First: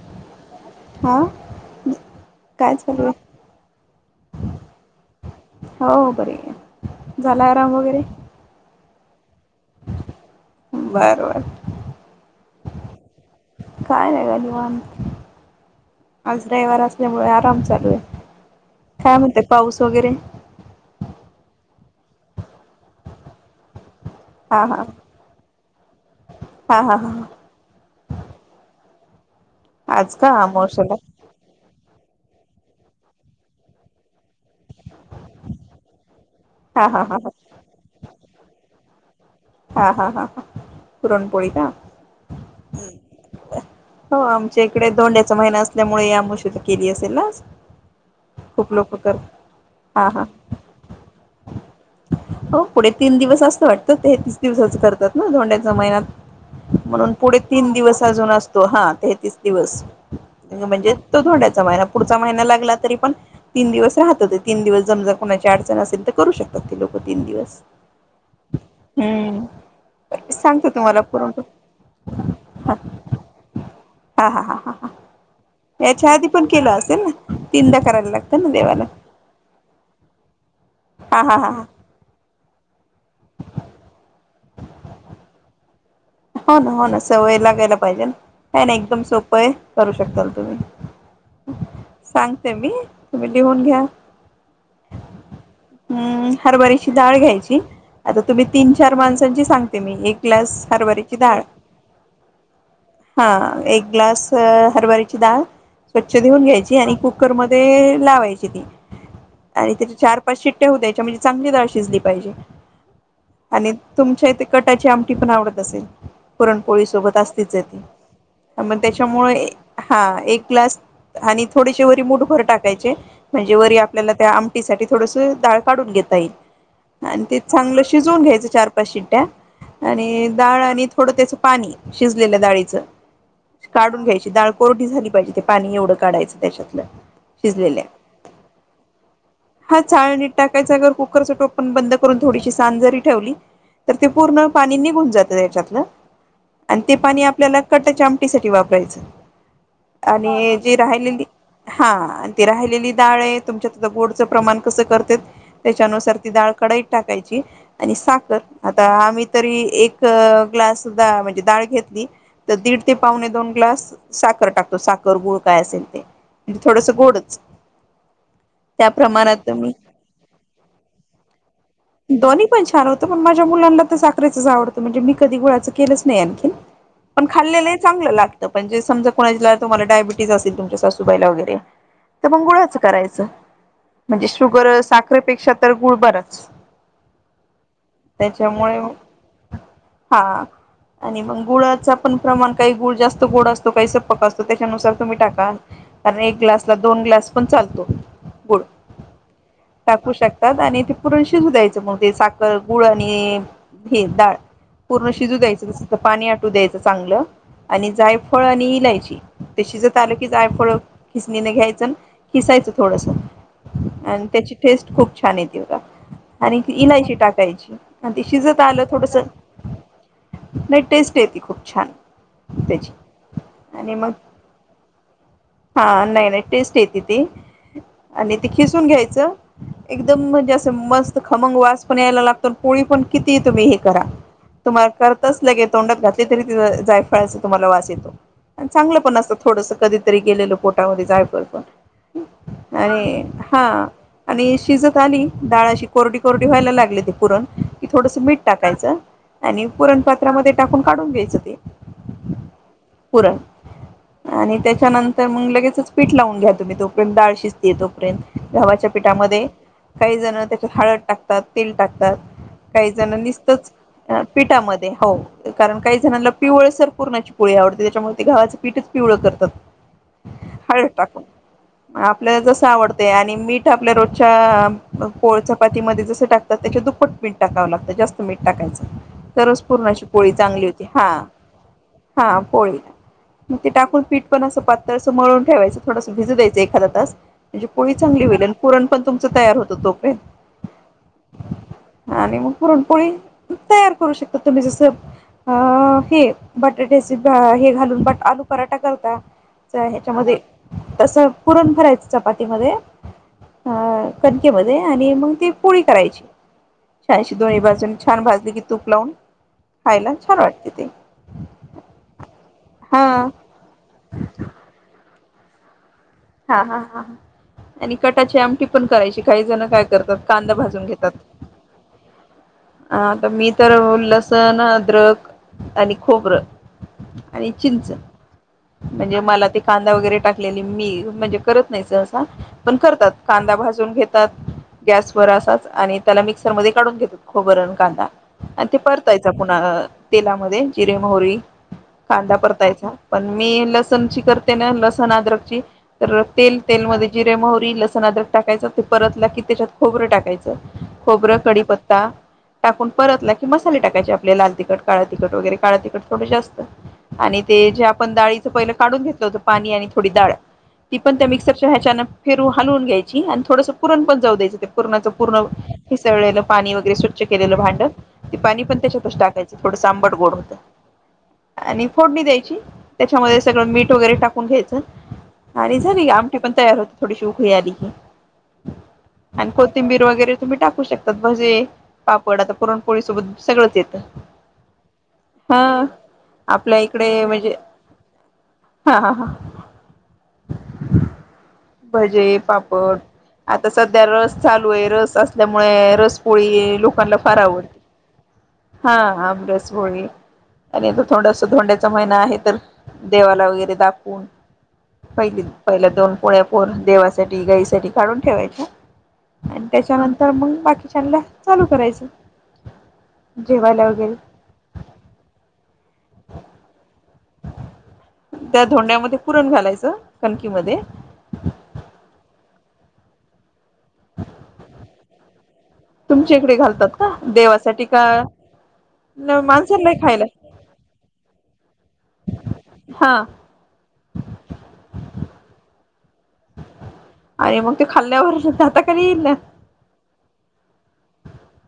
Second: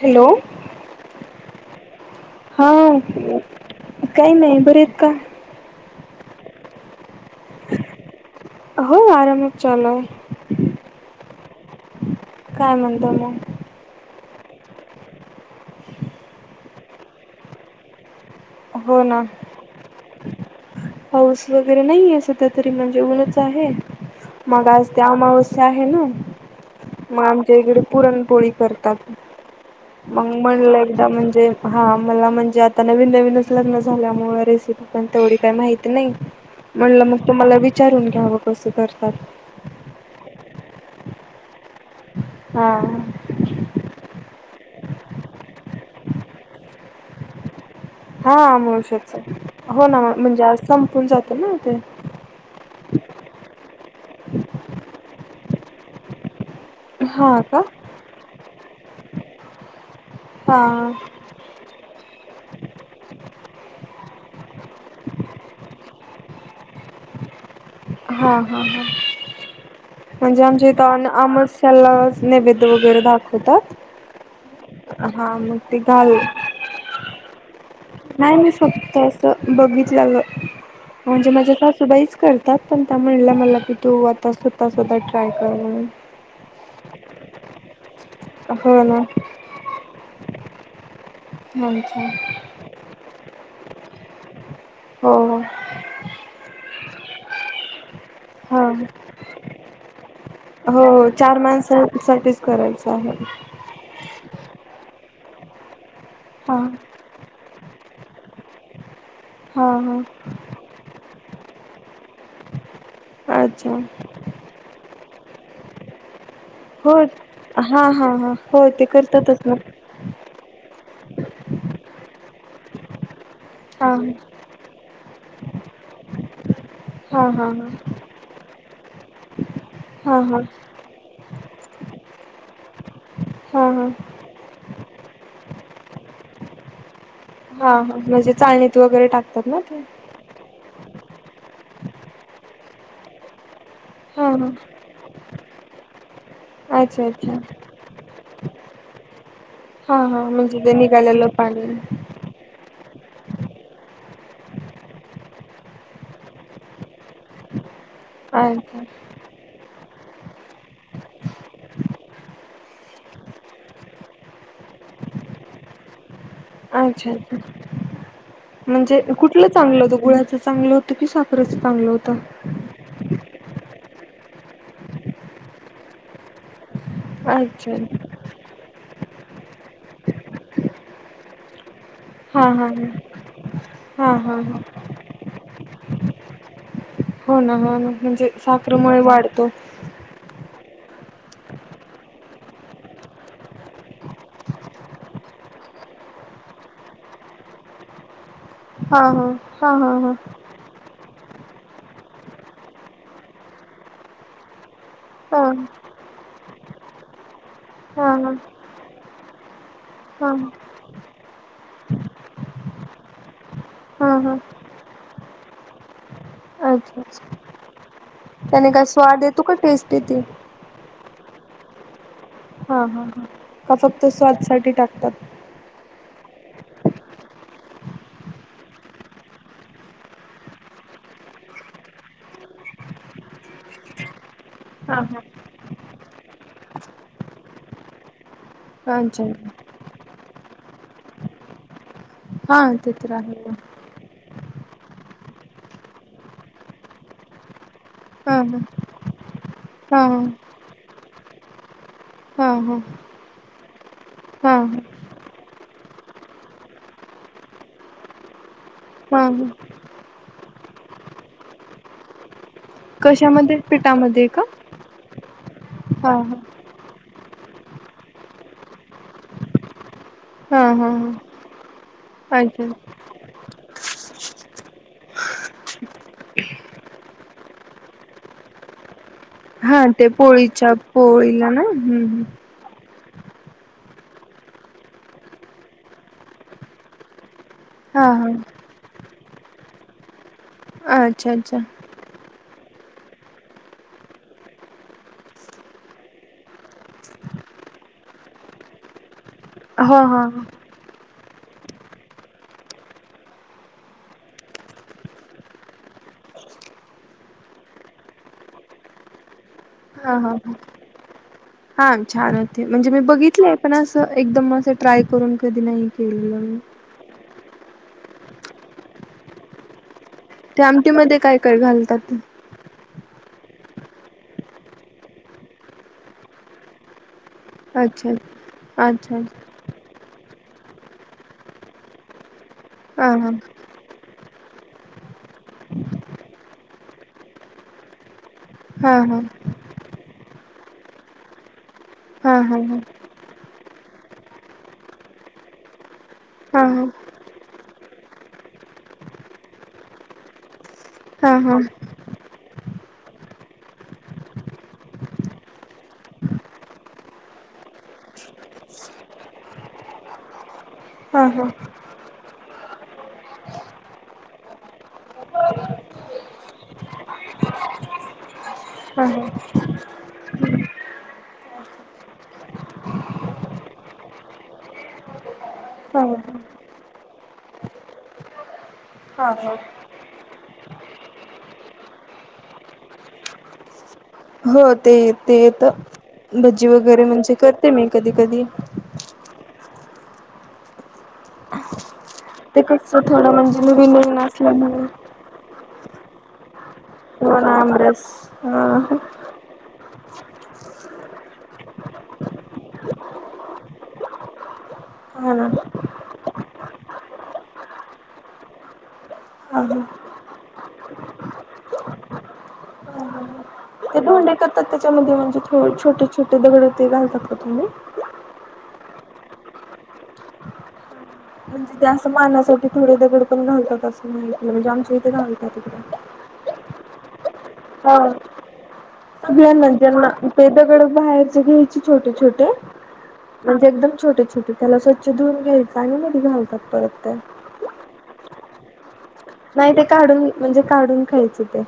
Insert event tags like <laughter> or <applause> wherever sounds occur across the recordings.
Hello हा हा काय चालू आहे काय नाही बरेहेत का? हो बरे हे झाला आराम वगैरे? व्ह आराम चलो बरं बर काय म्हणता म हा आज रयवार असल्यामुळ आराम चालू आहे. हो काय ना म्हणत पाऊस वगैरे? पाऊस वगैरे नाहीये सध्या तरी म्हणजे उनच आहे. हा मग हा आज ते अमावस्या आहे ना, हा हा हा मग आमच्या इकडे पुरणपोळी करतात. आज मग का म्हणलं अमावश्याला एकदा म्हणजे हा मला म्हणजे आता नवीन-नवीन. लग्न झाल्यामुळे रेसिप पण तेवढी काही माहिती नाही. हा हा म्हणलं हा मग तुम्हाला विचारून घ्यावं कसं करतात. हा-हा ह पुरणपोळी का? हा हो आम. च्याकडे धोंड्याचा महिना असल्यामुळे या अमावस्या चे केली असेल ना आज. हा खूप लोक अमावस्या कर च हो ना हा हा म्हणजे आज संपून जातं ना. ते हो पुढे तीन दिवस असतं वाटतं ते तीच दिवसाच करतात ना धोंड्या च्या महिन्यात म्हणून पुढे हा का तीन दिवस अजून असतो हा ते दिवस, हा म्हणजे हा तो धोंड्या चा महिना पुढचा महिना लागला. तरी पण, तीन दिवस राहत ते तीन दिवस जमजर कोणाची अडचण असेल तर करू शकतात ते लोक. तीन दिवस.. हा हा ह हम्म म्हणजे आमच्या सांगतो इथ तुम्हाला करून अमावस्या ला च नैवेद्य हा वगैरे दाखवतात हा हा हा हा मग ते याच्या घाल.... आधी पण केलं <unintelligible> नाही लागतं ना मी देवाला फक्त असं बघितल्याल. हा म्हणजे हा हा माझ्या हा सासूबाईच करतात पण त्या म्हणलं मला की तू... आ सुद्धा सुद्धा ट्राय कर म्हणून... हो ना हो ना सवय लागयला... पहिजेना.. नाय नाय हो ना एकदम सोप आहे करू शकता... ह... अच्छा सांगते मी... तुम्ही लिहून घ्या. हो हो हं हरभरायची... डाळ घ्यायची. आता तुम्ही हा तीन चार माणसांची सांग. ते मी एक... ग्यास हो हो हरभऱ्याची.. चार माणसांसाठीच करायच आहे. स हरवरीची डाळ... कच्छी धुऊन हा घ्यायची आणि कुकर म.. ते लावायची ती.. हा आणि तिथ चार हा पाच शिट्ट्या हो द्यायच्या म्हणजे चांगली शिजते. डी.. अच्छा आणि तुमच्या इथे कटाची आमटी पण आवडत... तसेल... पुरणपोळी हो सोबत असतीच आहे ती हा हा हा हो पण ते त्याच्यामुळे करतातच ना हा एक ग्लास... आणि थोडेसे वरी मुठभर टाकायची.... म्हणजे वरी हा आपल्याला त्या आमटीसाठी थोडंसं... डाळ काढून घेता येईल... आणि हा ते हा हा चांगलं शिजवून घ्यायचं चार... पाच शिट्या... हा आणि हा डाळ आणि... त्याच पाणी शिजलेल्या डाळीचं... हा हा काढून घ्यायची डाळ कोर झाली पाहिजे ते पाणी एवढं काढायचं त्याच्यातलं हा शिजलेल्या म्हणजे चाळणीत वगैरे टाकतात ना ते त्या जागेवर कुकरच टोपण बंद करून थोडीशी सांजरी ठेवली. तर ते हा पूर्ण हा पाणी निघून जातंय ऐच्यातल आणि ते अच्छा पाणी अच्छा आपल्याला कटाच्या आमटीसाठी वापरायचं हा हा आणि म्हणजे ते जे राहिलेली निघालेलं पाणी हा ती राहिलेली डाळ आहे तुमच्यात गोडचं प्रमाण कस करते त्याच्यानुसार ती डाळ कडाईत टाकायची. आणि साखर अच्छा आता आम्ही तरी एक तो ग्लास सुद्धा डाळ घेतली. तर दीड ते पावणे दोन ग्लास साखर टाकतो साखर गुळ काय असेल ते थोडसं आच्छा आच्छा गोडच त्या म्हणजे प्रमाणात कुठलं तुम्ही चांगलं होतं गुळाच चांगलं होत कि साखरच चांगलं होत. साखरेचच आवडत म्हणजे मी कधी गुळाच केलंच नाही आणखीन पण अच्छा खाल्लेलं चांगलं लागतं म्हणजे समजा कुणाला तुम्हाला डायबिटीस असेल तुमच्या सासूबाई ला वगैरे तर मग हा हा गुळाच करायचं हा हा म्हणजे हा शुगर साखरेपेक्षा तर गुळ बराच हो ना हो ना म्हणजे त्याच्यामुळे साखरेमुळे वाढतो हा. आणि मग गुळाचा पण प्रमाण काही गुळ जास्त गोड असतो काही सपक असतो त्याच्यानुसार तुम्ही टाका कारण एक ग्लासला दोन ग्लास पण चालतो. गुड हा हा हा हा टाकू शकतात आणि ते - पुर्ण शिजू द्यायचं मग ते साखर गुळ आणि हे डाळ पूर्ण शिजू हा हा द्यायच आता पाणी आटू द्यायचं चांगलं आणि हा हा जायफळ आणि इलायची ते शिजत आलं की हा जायफळ खिसणीने घ्यायच अन खिसायचं थोडस हा आणि हा त्याची टेस्ट खूप छान येते बगा आणि एक अच्छा इलायची अच्छा टाकायची. आणि ते शिजत त्याने काय स्वाद येतो का टेस्ट येते. नाइ टेस्ट येती खूप छान हा त्याची. हा का आणि फक्त मग स्वादसाठी टाकतात. हा नाही टेस्ट येती ते आणि ते खिसून घ्यायच एकदम म्हणजे अस मस्त खमंग वास पण यायला लागतो न पोळी पण किती तुम्ही हे करा तुम्हाला हा हा करतच लगे तोंडात घातले तरी ते जायफळाचा तुम्हाला वास येतो. चांगलं पण अच्छा असत थोडंसं कधी - तरी गेलेलो पोटामध्ये जायफळ पण हा ते तर आणि आहे हा आणि - शिजत आली डाळ अशी कोरडी कोरडी व्हायला लागली ते पुरण की थोडंसं हा मीठ हा टाकायचं आणि- हा पुरणपात्रामध्ये टाकून काढू घेयच ते. ह ह पुरण आणि त्याच्यानंतर मग लगेचच पीठ लावून घ्या तुम्ही तोपर्यंत डाळ शिजतिये तोपर्यंत गव्हाच्या हा हा पिठामध्ये काही जण हळद टाकतात, तेल टाकतात. काही जण कशामध्ये? निसतच पिठामध्ये? का पिठामध्ये हो, कारण काही हा जणांला हा पिवळसर पुरणाची पोळी आवडते त्याच्यामुळे ते गव्हाचं पीठच पिवळं करतात. हा हळद हा टाकून, हा आपल्याला अच्छा जसं आवडतय आणि मीट आपल्या रोजच्या पोळ चपातीमध्ये जसं टाकतात त्याच्या दुप्पट पीठ टाकावं लागतं जास्त मीठ टाकायचं. तरच हा पूर्णाची ते पोळी चांगली पोळीच्या होती हा पोळीला ना हम् हम हा पोळी मग ते टाकून पीठ पण असं पातळ असं मळून ठेवायचं थोडसं भिजू द्यायचं एखादा तास म्हणजे पोळी हा चांगली होईल आणि पुरण पण तुमचं तयार होतं तोपर्यंत. अच्छा अच्छा. आणि मग पुरणपोळी तयार करू शक तर तुम्ही जसं अ हे बटाट्याचे हे घालून आलू पराठा करता चा हो हा ह्याच्यामध्ये हा तसं पुरण भरायच चपातीमध्ये, अ कणकेमध्ये आणि मग ती पोळी करायची छान अशी दोन्ही बाजून छान भाजली की तूप लावून ह खायला ह छान वाटते ते हा छान होते, म्हणजे मी हा बघितलेय पण असं एकदम असं ट्राय करून कधी नाय हा हा हा हा. आणि कटाची आमटी पण करायची काही जण काय करतात. कांदा ते भाजून आमटीमध्ये काय काय घालतात? हा आता मी तर, लसण, अद्रक आणि खोबरं आणि चिंच. अच्छा अच्छा म्हणजे अच्छा मला ते कांदा वगैरे टाक मी म्हणजे करत नाही सहसा. पण करतात हा कांदा भाजून घेत तात गॅस वर असाच आणि त्याला मिक्सर मध्ये काढून घेतात खोबरं अन कांदा आणि ते हा हा परतायचं पुन्हा अ तेलामध्ये जिरे, मोहरी कांदा हा हा हा परतायचा पण मी लसण ची करते ना लसण, अद्रकची तर अ तेल हा तेल हा मध्ये जिरे मोह तील, लसण, अद्रक टाकायचा ते परतला की त्याच्यात खोबरं टाकायचं. खोबरं हा हा कडीपत टाकून परतला की मसाले टाकायचे आपले लाल तिखट, काळ तिखट वगैरे काळ तिखट थोडं जास्त आणि ते जे आपण डाळीचं पहिलं काढून घेतलं होतं पाणी आणि थोडी डाळ ती पण हा त्या हा मिक्सरच्या ह्याच्यान फिरू, हलून घ्यायची आणि थोडसं पुरण पण जाऊ द्यायं ते पुरणाचं पूर्ण हिसळलेला पाणी वगैरे स्वच्छ केलेलं भांडत ते पाणी पण हा हा त्याच्यातच टाकायच थोडं सा आंबट गोड होतं आणि फोडणी द्यायची त्याच्यामध्ये सगळं मीठ वगैरे टाकून घ्यायचं आणि हा झाली आमटी पण तयार होते थोडीशी उखळी आली की हा आणि हा कोथिंबीर वगैरे तुम्ही टाकूशक तात भजे, पापड आता पुरणपोळी सोबत सगळंच येतं. हो ते ये ते हा येतं भज्जी आपल्या वगैरे इकडे म्हणजे करते मी कधी-कधी हा हा हा भजे, ते कस पापड थोडं म्हणजे आता मी बी सध्या नवीन रस चालू असल्यामुळे आहे रस असल्या मुळे रसपोळी लो ओमकार ला फार किंवा ना आवडती, आमरस हा ह आमरस पोळी आणि हे तर थोडासा धोंड्याचा महिना आहे तर देवाला वगैरे दाखवून हा पहिली ना पहिल्या दोन पोळ्या पोरन देवासाठी, गाईसाठी काढून ठेवायचे हा आणि ह त्याच्यानंतर मग बाकीच्याला चालू करायचे जेवायला वगैरे तर त्याच्यामध्ये म्हणजे थोड छोटे-छोटे दगड ते घालतात का तुम्ही धोड्यांमध्ये पुरण घालायच कणकीमध्ये म्हणजे त्या असं मानासाठी थोडे दगड पण घालतात. तसं माहित नाही म्हणजे इथे घाल. <unintelligible> तुमच्या इकडे घालतात का? देवासाठी हा का सगळ्यांना माणसांना ज्यांना खायला ते दगडं बाहेरचा घेयय चे छोटे छोटे हा म्हणजे एकदम छोटे-छोटे त्याला अशे छ धुवून घ्यायचं आणि मधी घालतात परत ते. आणि मग ते खाल्ल्यावर राहतक नाही ते काढून म्हणजे काढून ख्यायचे ते.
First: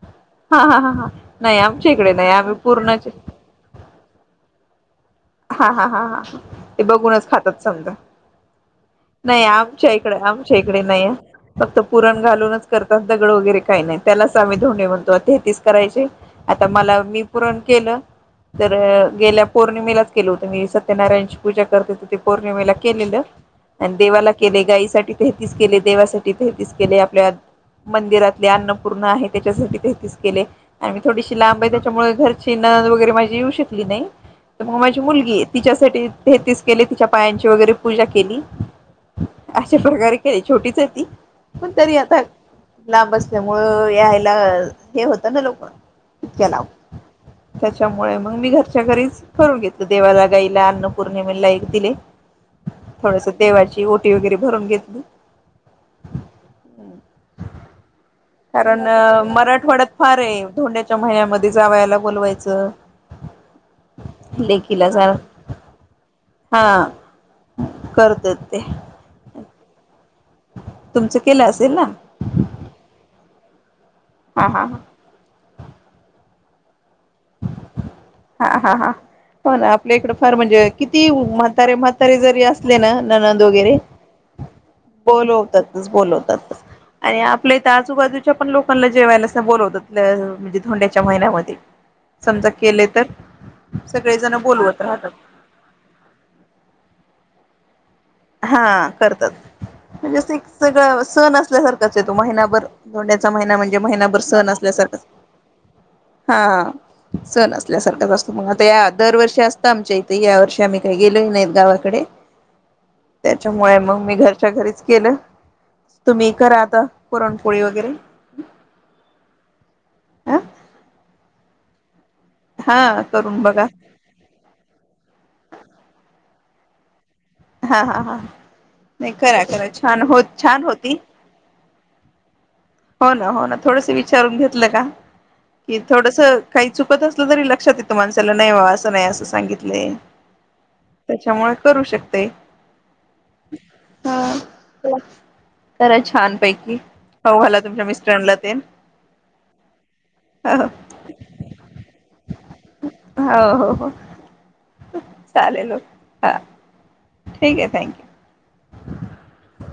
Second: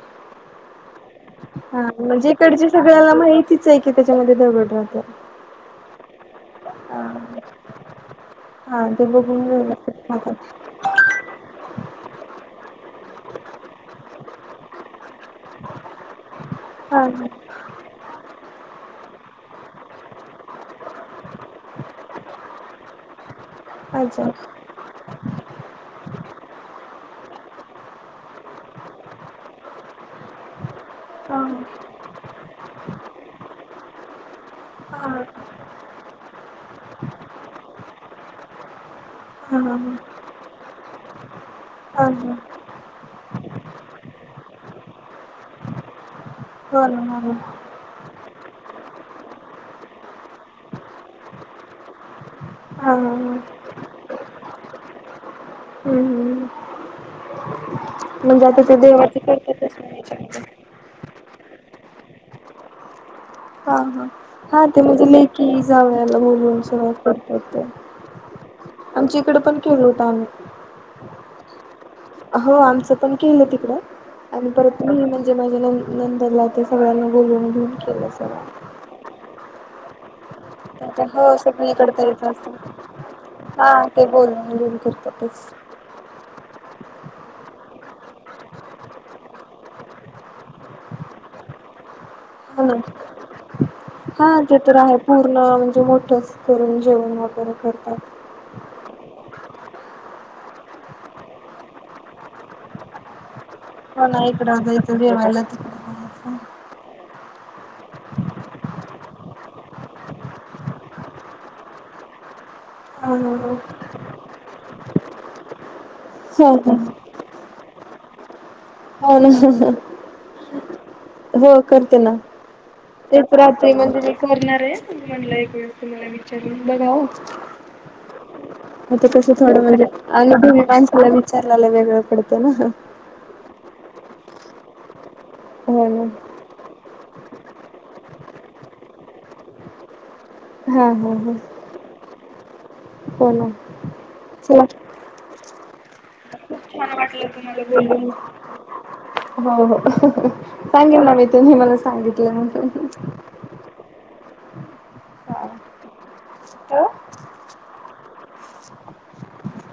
हा हा हा हा. नाही हा आमच्या इकडे नाही म्हणजे आम्ही इकडच्या पूर्णाचे सगळ्याला माहितीच आहे की त्याच्यामध्ये दगड राहत्यात. हा हा हा हा ते बघूनच खातात समजा हा ते बघून नाही आमच्या व्यवस्थित इकडे खातात आमच्या इकडे नाही हा. फक्त पुरण घालूनच करतात दगड वगैरे काही नाही त्यालाच आम्ही धोंडे म्हणतो आता ते तेच करायचे. आता मला हा मी पुरण केलं तर गेल्या पौर्णिमेलाच केलं होत म सत्यनारायणची पूजा करते, तर ते पौर्णिमेला केलेलं. आणि हा अच्छा. देवाला केले, गाईसाठी तेहतीच केले, देवासाठी तेहतीस केले, आपल्या मंदिरातले अन्नपूर्ण आहे त्याच्यासाठी तेहतीच केले आणि मी थोडीशी हा लांब आहे त्याच्यामुळे, घरची न वगैरे माझी येऊ शकली नाही तर मग माझ हा मुलगी तिच्यासाठी हे तच केले तिच्या पायांची वगैरे पूजा केली. हा हा अशा प्रकारे केली छोटीच आहे ती पण तरी हा आता हा लांब असल्यामुळं यायला हे होतं ना लोक इतक्या लांब. हो ना हो हा बोल. मुळे मग मी घरच्या घरीच करून घे देवाला, गाईला, अन्नपौर्णिमेला एक दिले हा थोडस हा. देवाची ओटी वगैरे भरून घेतली. हम्म हम्म. म्हणजे आता ते कारण देवाचे करतातच ना मराठवाड्यात फार याच्यामध्ये आहे धोंड्याच्या महिन्यामध्ये जावायला बोलवायचं. हा हा हा. ते लेकीला म्हणजे जा लेकी जावयाला बोलून हा सुरुवात करतात ते करतात ते आमच्या इकडे पण केल होत आम्ही. तुमच केलं असेल ना? हो आमचं पण केम तिकड हा आणि हा परत म्हणजे माझे नंदला. ते सगळ्यांना बोलून बिन केलं सगं पण आपल्या इकडे फार म्हण म्हण किती म्हातारे सगळीकडे म्हातारे तेच जरी असतं असले ना ननंद वगैरे हा ते बोलवून घेऊन करतातच बोलवतातच बोलवतात. आणि आपल्या त्या आजूबाजूच्या पण लोकांना जेवायला अस बोलवतात त्या म्हणजे धोंड्याच्या महिन्यामध्ये समजा हा ना. केले तर हा सगळेजण ते तर बोलवत आहे राहतात. पूर्ण म्हणजे मोठच करून जेवण वगैरे. करतात. हा करतात म्हणजे सगळं सण असल्यासारखंच येतो महिनाभर धोडण्याचा महिना म्हणजे हो महिनाभर ना सण इकडं अस जाायचं असल्यासारखाच जेवायला त हा सण असल्यासारखाच असतो मग आता या दरवर्षी असतं आमच्या इथे या वर्षी आम्ही काही गेलेलो नाही गावाकडे हो हो त्याच्यामुळे मग मी घर घरच्या घरीच केलं तुम्ही करा का आता पुरण पोळी वगैरे आवाज नीट ऐकू येत नाही ह हो करते ना हा तेच करून बघा राहते म्हणजे मी करणार आहे त म्हणलं एक वेळे तुम्हाला आवाज नीट ऐकू येत नाही हा हा हा आता नाही कस करा थोडं करा म्हणजे छान होत अनभूवी छान होती माणसाला विचारल्याला वेगळं पडतं ना हो ना हो ना थोडंस विचारून घेतलं का कि हो ना. थोडस काही चुकत असलं तरी लक्षात येतं माणसाला नाही वा असं नाही असं सांगितले हा हा हा त्याच्यामुळे करू शकत ते हो ना चला जरा छानपैकी वाटल तुम्हाला हो हो हो सांगेल ना मी तुम्ही मला सांगितलं न्हवत हो चालेल हा ठेवू? ठीक आहे थँक यू